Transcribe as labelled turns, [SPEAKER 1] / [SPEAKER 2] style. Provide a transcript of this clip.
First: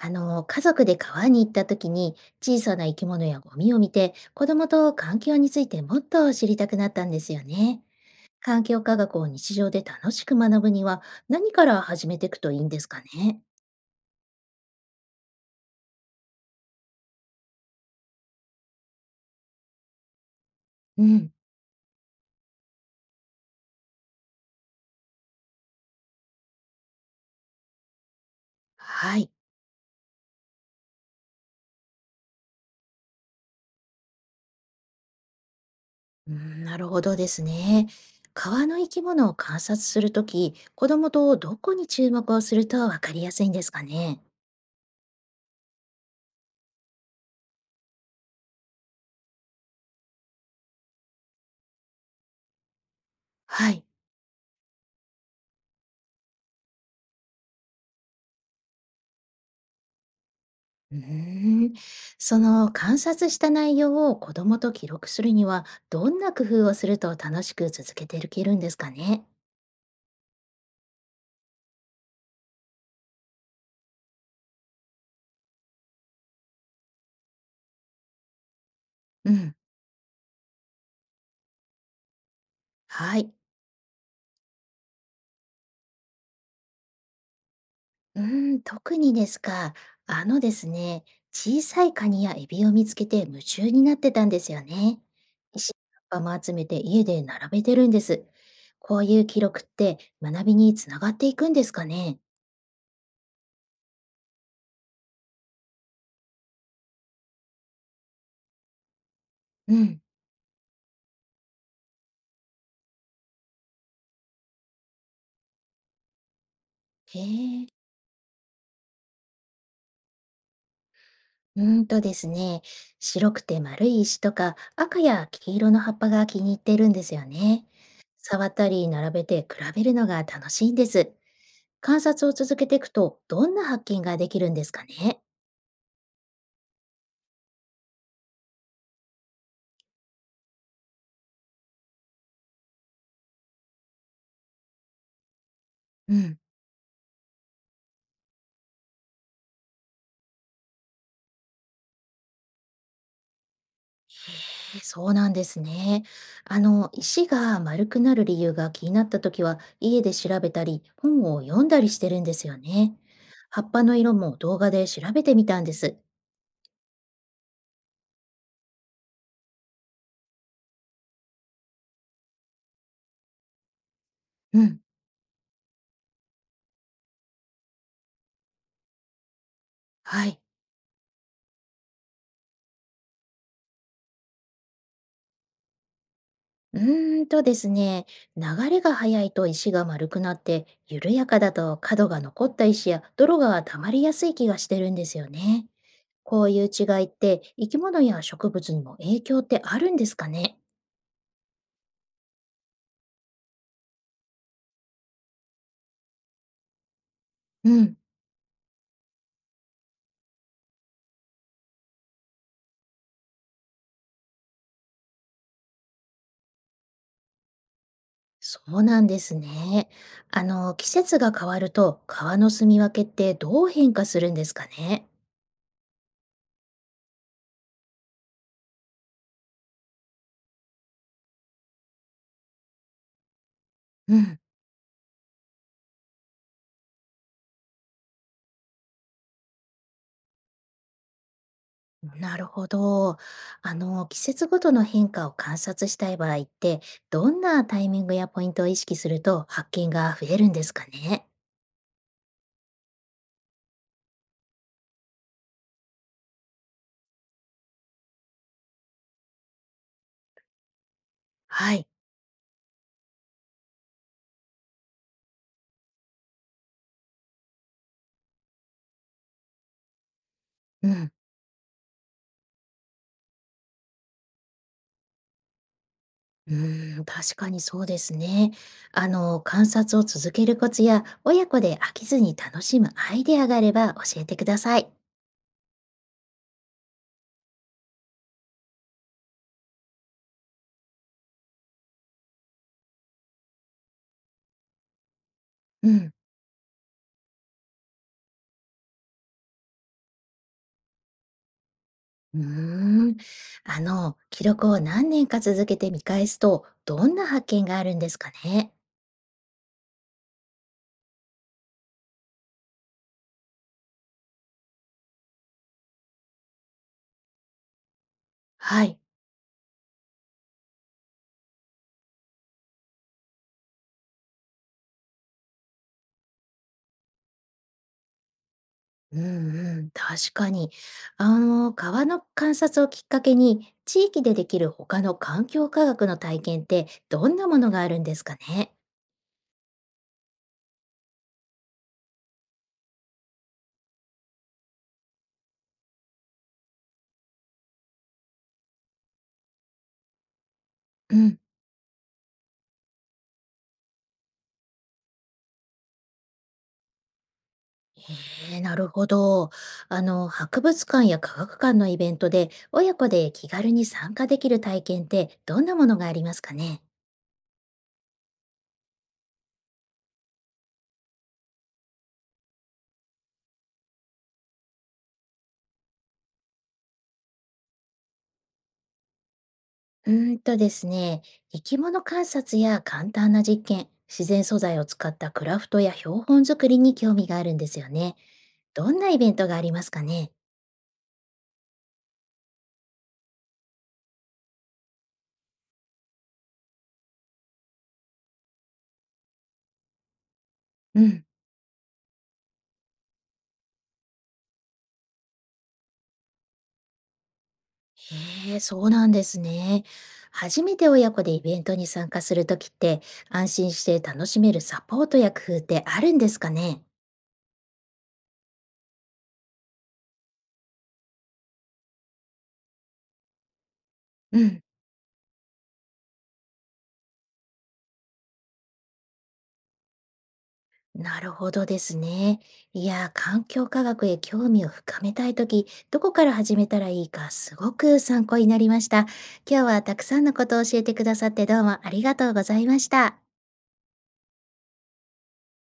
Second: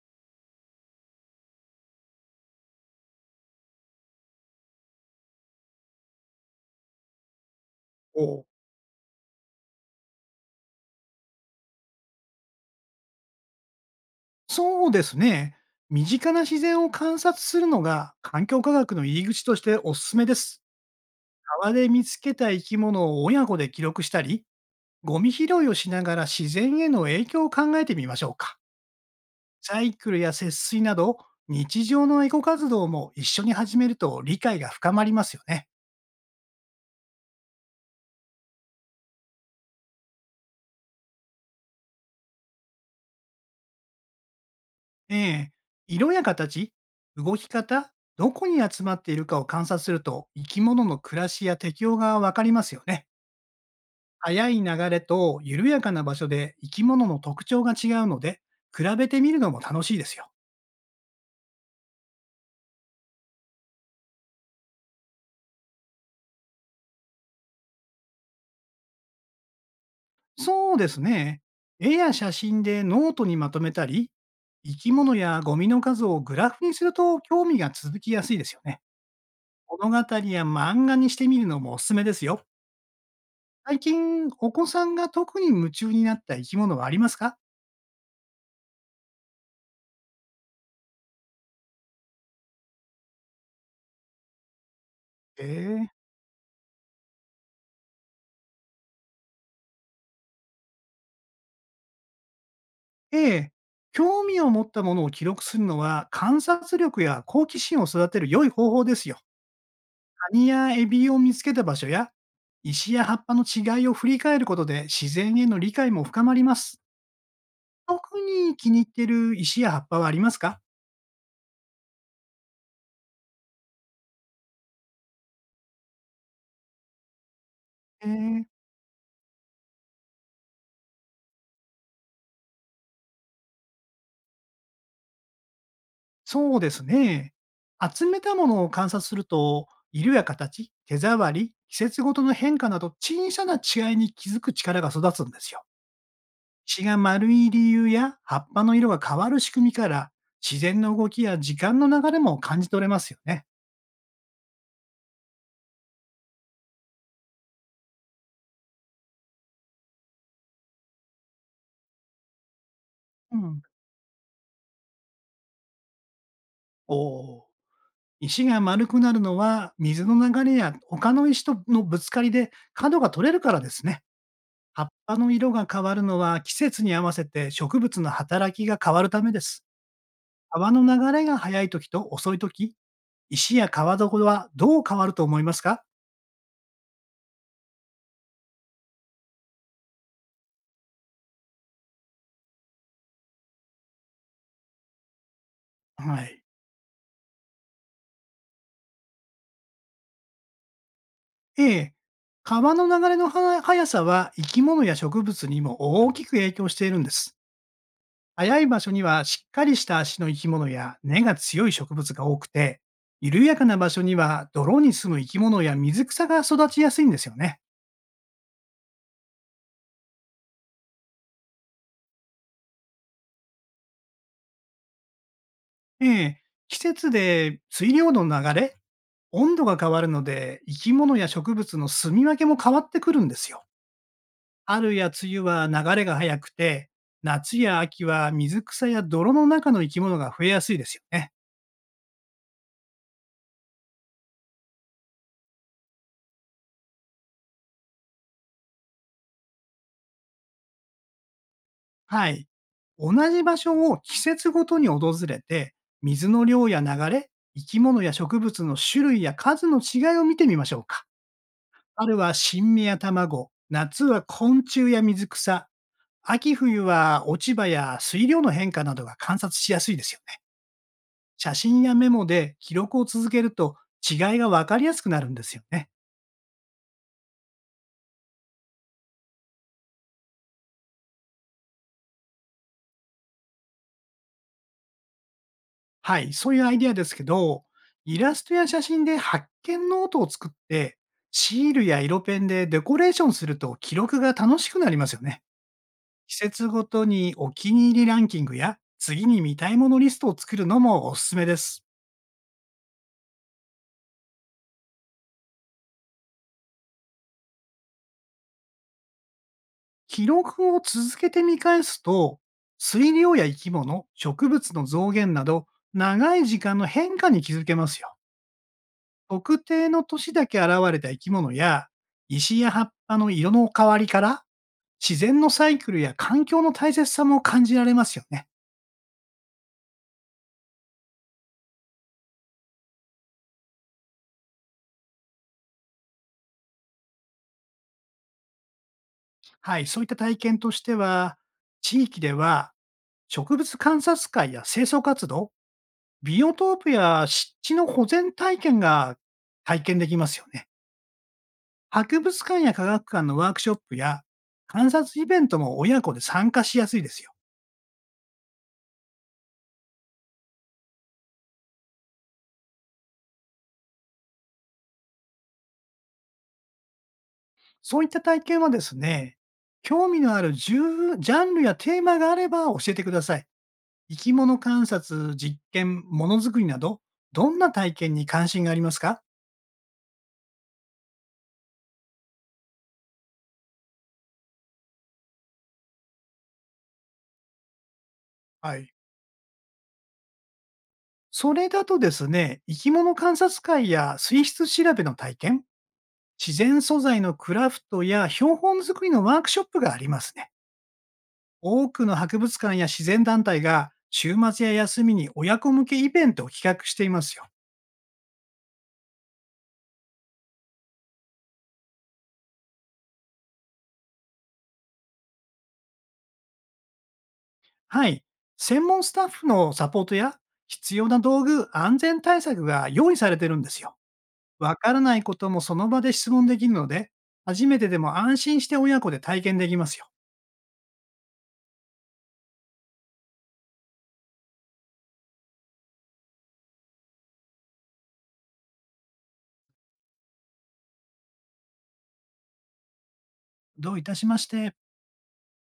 [SPEAKER 1] 家族で川に行った時に小さな生き物やゴミを見て子供と環境についてもっと知りたくなったんですよね。
[SPEAKER 2] お。
[SPEAKER 1] 環境科学を日常で楽しく学ぶには何から始めていくといいんですかね。
[SPEAKER 2] そうですね。身近な自然を観察するのが環境科学の入り口としておすすめです。
[SPEAKER 1] うん。
[SPEAKER 2] 川で見つけた生き物を親子で記録したり、ゴミ拾いをしながら自然への影響を考えてみましょうか。
[SPEAKER 1] はい。
[SPEAKER 2] サイクルや節水など、日常のエコ活動も一緒に始めると理解が深まりますよね。
[SPEAKER 1] うん、なるほどですね。川の生き物を観察するとき、子供とどこに注目をするとわかりやすいんですかね。
[SPEAKER 2] ええ色や形、動き方、どこに集まっているかを観察すると、生き物の暮らしや適応がわかりますよね。
[SPEAKER 1] はい。
[SPEAKER 2] 速い流れと緩やかな場所で生き物の特徴が違うので、比べてみるのも楽しいですよ。
[SPEAKER 1] うーん、その観察した内容を子供と記録するには、どんな工夫をすると楽しく続けていけるんですかね。
[SPEAKER 2] そうですね。絵や写真でノートにまとめたり、生き物やゴミの数をグラフにすると興味が続きやすいですよね。
[SPEAKER 1] うん、
[SPEAKER 2] 物語や漫画にしてみるのもおすすめですよ。
[SPEAKER 1] はい。
[SPEAKER 2] 最近、お子さんが特に夢中になった生き物はありますか？
[SPEAKER 1] うーん、特にですか。あのですね、小さいカニやエビを見つけて夢中になってたんですよね。石や
[SPEAKER 2] え
[SPEAKER 1] 葉っぱも集めて家で並べてるんです。こういう記録って学びにつながっていくんですかね。
[SPEAKER 2] えええ。興味を持ったものを記録するのは観察力や好奇心を育てる良い方法ですよ。
[SPEAKER 1] うん。
[SPEAKER 2] カニやエビを見つけた場所や、石や葉っぱの違いを振り返ることで自然への理解も深まります。
[SPEAKER 1] へえ。
[SPEAKER 2] 特に気に入っている石や葉っぱはありますか？
[SPEAKER 1] うーんとですね、白くて丸い石とか赤や黄色の葉っぱが気に入ってるんですよね。
[SPEAKER 2] えー、
[SPEAKER 1] 触ったり並べて比べるのが楽しいんです。観察を続けていくとどんな発見ができるんですかね。
[SPEAKER 2] そうですね。集めたものを観察すると、色や形、手触り、季節ごとの変化など小さな違いに気づく力が育つんですよ。
[SPEAKER 1] うん、え
[SPEAKER 2] 血が丸い理由や葉っぱの色が変わる仕組みから、自然の動きや時間の流れも感じ取れますよね。
[SPEAKER 1] そうなんですね。石が丸くなる理由が気になった時は家で調べたり本を読んだりしてるんですよね。
[SPEAKER 2] うん、
[SPEAKER 1] 葉っぱの色も動画で調べてみたんです。
[SPEAKER 2] おー石が丸くなるのは、水の流れや他の石とのぶつかりで角が取れるからですね。
[SPEAKER 1] うん、
[SPEAKER 2] 葉っぱの色が変わるのは季節に合わせて植物の働きが変わるためです。
[SPEAKER 1] はい。
[SPEAKER 2] 川の流れが速い時と遅い時、石や川床はどう変わると思いますか？
[SPEAKER 1] うーんとですね、流れが速いと石が丸くなって、緩やかだと角が残った石や泥が溜まりやすい気がしてるんですよね。
[SPEAKER 2] はい。
[SPEAKER 1] こういう違いって生き物や植物にも影響ってあるんですかね。
[SPEAKER 2] A、川の流れのは速さは生き物や植物にも大きく影響しているんです。
[SPEAKER 1] うん、
[SPEAKER 2] 早い場所にはしっかりした足の生き物や根が強い植物が多くて、緩やかな場所には泥に住む生き物や水草が育ちやすいんですよね。
[SPEAKER 1] そうなんですね。季節が変わると川の住み分けってどう変化するんですかね。
[SPEAKER 2] ええ季節で水量の流れ、温度が変わるので、生き物や植物の住み分けも変わってくるんですよ。
[SPEAKER 1] うん。
[SPEAKER 2] 春や梅雨は流れが速くて、夏や秋は水草や泥の中の生き物が増えやすいですよね。
[SPEAKER 1] なるほど。季節ごとの変化を観察したい場合って、どんなタイミングやポイントを意識すると発見が増えるんですかね。
[SPEAKER 2] はい。同じ場所を季節ごとに訪れて、水の量や流れ、生き物や植物の種類や数の違いを見てみましょうか。
[SPEAKER 1] はい。
[SPEAKER 2] 春は新芽や卵、夏は昆虫や水草、秋冬は落ち葉や水量の変化などが観察しやすいですよね。
[SPEAKER 1] うん。
[SPEAKER 2] 写真やメモで記録を続けると違いがわかりやすくなるんですよね。
[SPEAKER 1] うーん、確かにそうですね。観察を続けるコツや、親子で飽きずに楽しむアイデアがあれば教えてください。
[SPEAKER 2] はい、そういうアイディアですけど、イラストや写真で発見ノートを作って、シールや色ペンでデコレーションすると記録が楽しくなりますよね。
[SPEAKER 1] うん。
[SPEAKER 2] 季節ごとにお気に入りランキングや次に見たいものリストを作るのもおすすめです。
[SPEAKER 1] うーん。記録を何年か続けて見返すと、どんな発見があるんですかね。
[SPEAKER 2] 記録を続けて見返すと、水量や生き物、植物の増減など、長い時間の変化に気づけますよ。
[SPEAKER 1] はい。
[SPEAKER 2] 特定の年だけ現れた生き物や、石や葉っぱの色の変わりから自然のサイクルや環境の大切さも感じられますよね。
[SPEAKER 1] うんうん。確かに。川の観察をきっかけに、地域でできる他の環境科学の体験って、どんなものがあるんですかね。
[SPEAKER 2] はい、そういった体験としては、地域では植物観察会や清掃活動、ビオトープや湿地の保全体験が体験できますよね。
[SPEAKER 1] うん。
[SPEAKER 2] 博物館や科学館のワークショップや観察イベントも親子で参加しやすいですよ。
[SPEAKER 1] へえ、なるほど。博物館や科学館のイベントで、親子で気軽に参加できる体験って、どんなものがありますかね。
[SPEAKER 2] そういった体験はですね、興味のあるじゅうジャンルやテーマがあれば教えてください。生き物観察、実験、ものづくりなど、どんな体験に関心がありますか？
[SPEAKER 1] うーんとですね、生き物観察や簡単な実験、自然素材を使ったクラフトや標本作りに興味があるんですよね。
[SPEAKER 2] は
[SPEAKER 1] ど
[SPEAKER 2] い。
[SPEAKER 1] んなイベントがありますかね。
[SPEAKER 2] それだとですね、生き物観察会や水質調べの体験、自然素材のクラフトや標本作りのワークショップがありますね。
[SPEAKER 1] うん。
[SPEAKER 2] 多くの博物館や自然団体が週末や休みに親子向けイベントを企画していますよ。
[SPEAKER 1] へえ、そうなんですね。初めて親子でイベントに参加するときって、安心して楽しめるサポートや工夫ってあるんですかね。
[SPEAKER 2] はい。専門スタッフのサポートや必要な道具、安全対策が用意されてるんですよ。
[SPEAKER 1] うん。
[SPEAKER 2] わからないこともその場で質問できるので、初めてでも安心して親子で体験できますよ。
[SPEAKER 1] なるほどですね。いやー、環境科学へ興味を深めたいとき、どこから始めたらいいか、すごく参考になりました。今日はたくさんのことを教えてくださってどうもありがとうございました。
[SPEAKER 2] どういたしまして。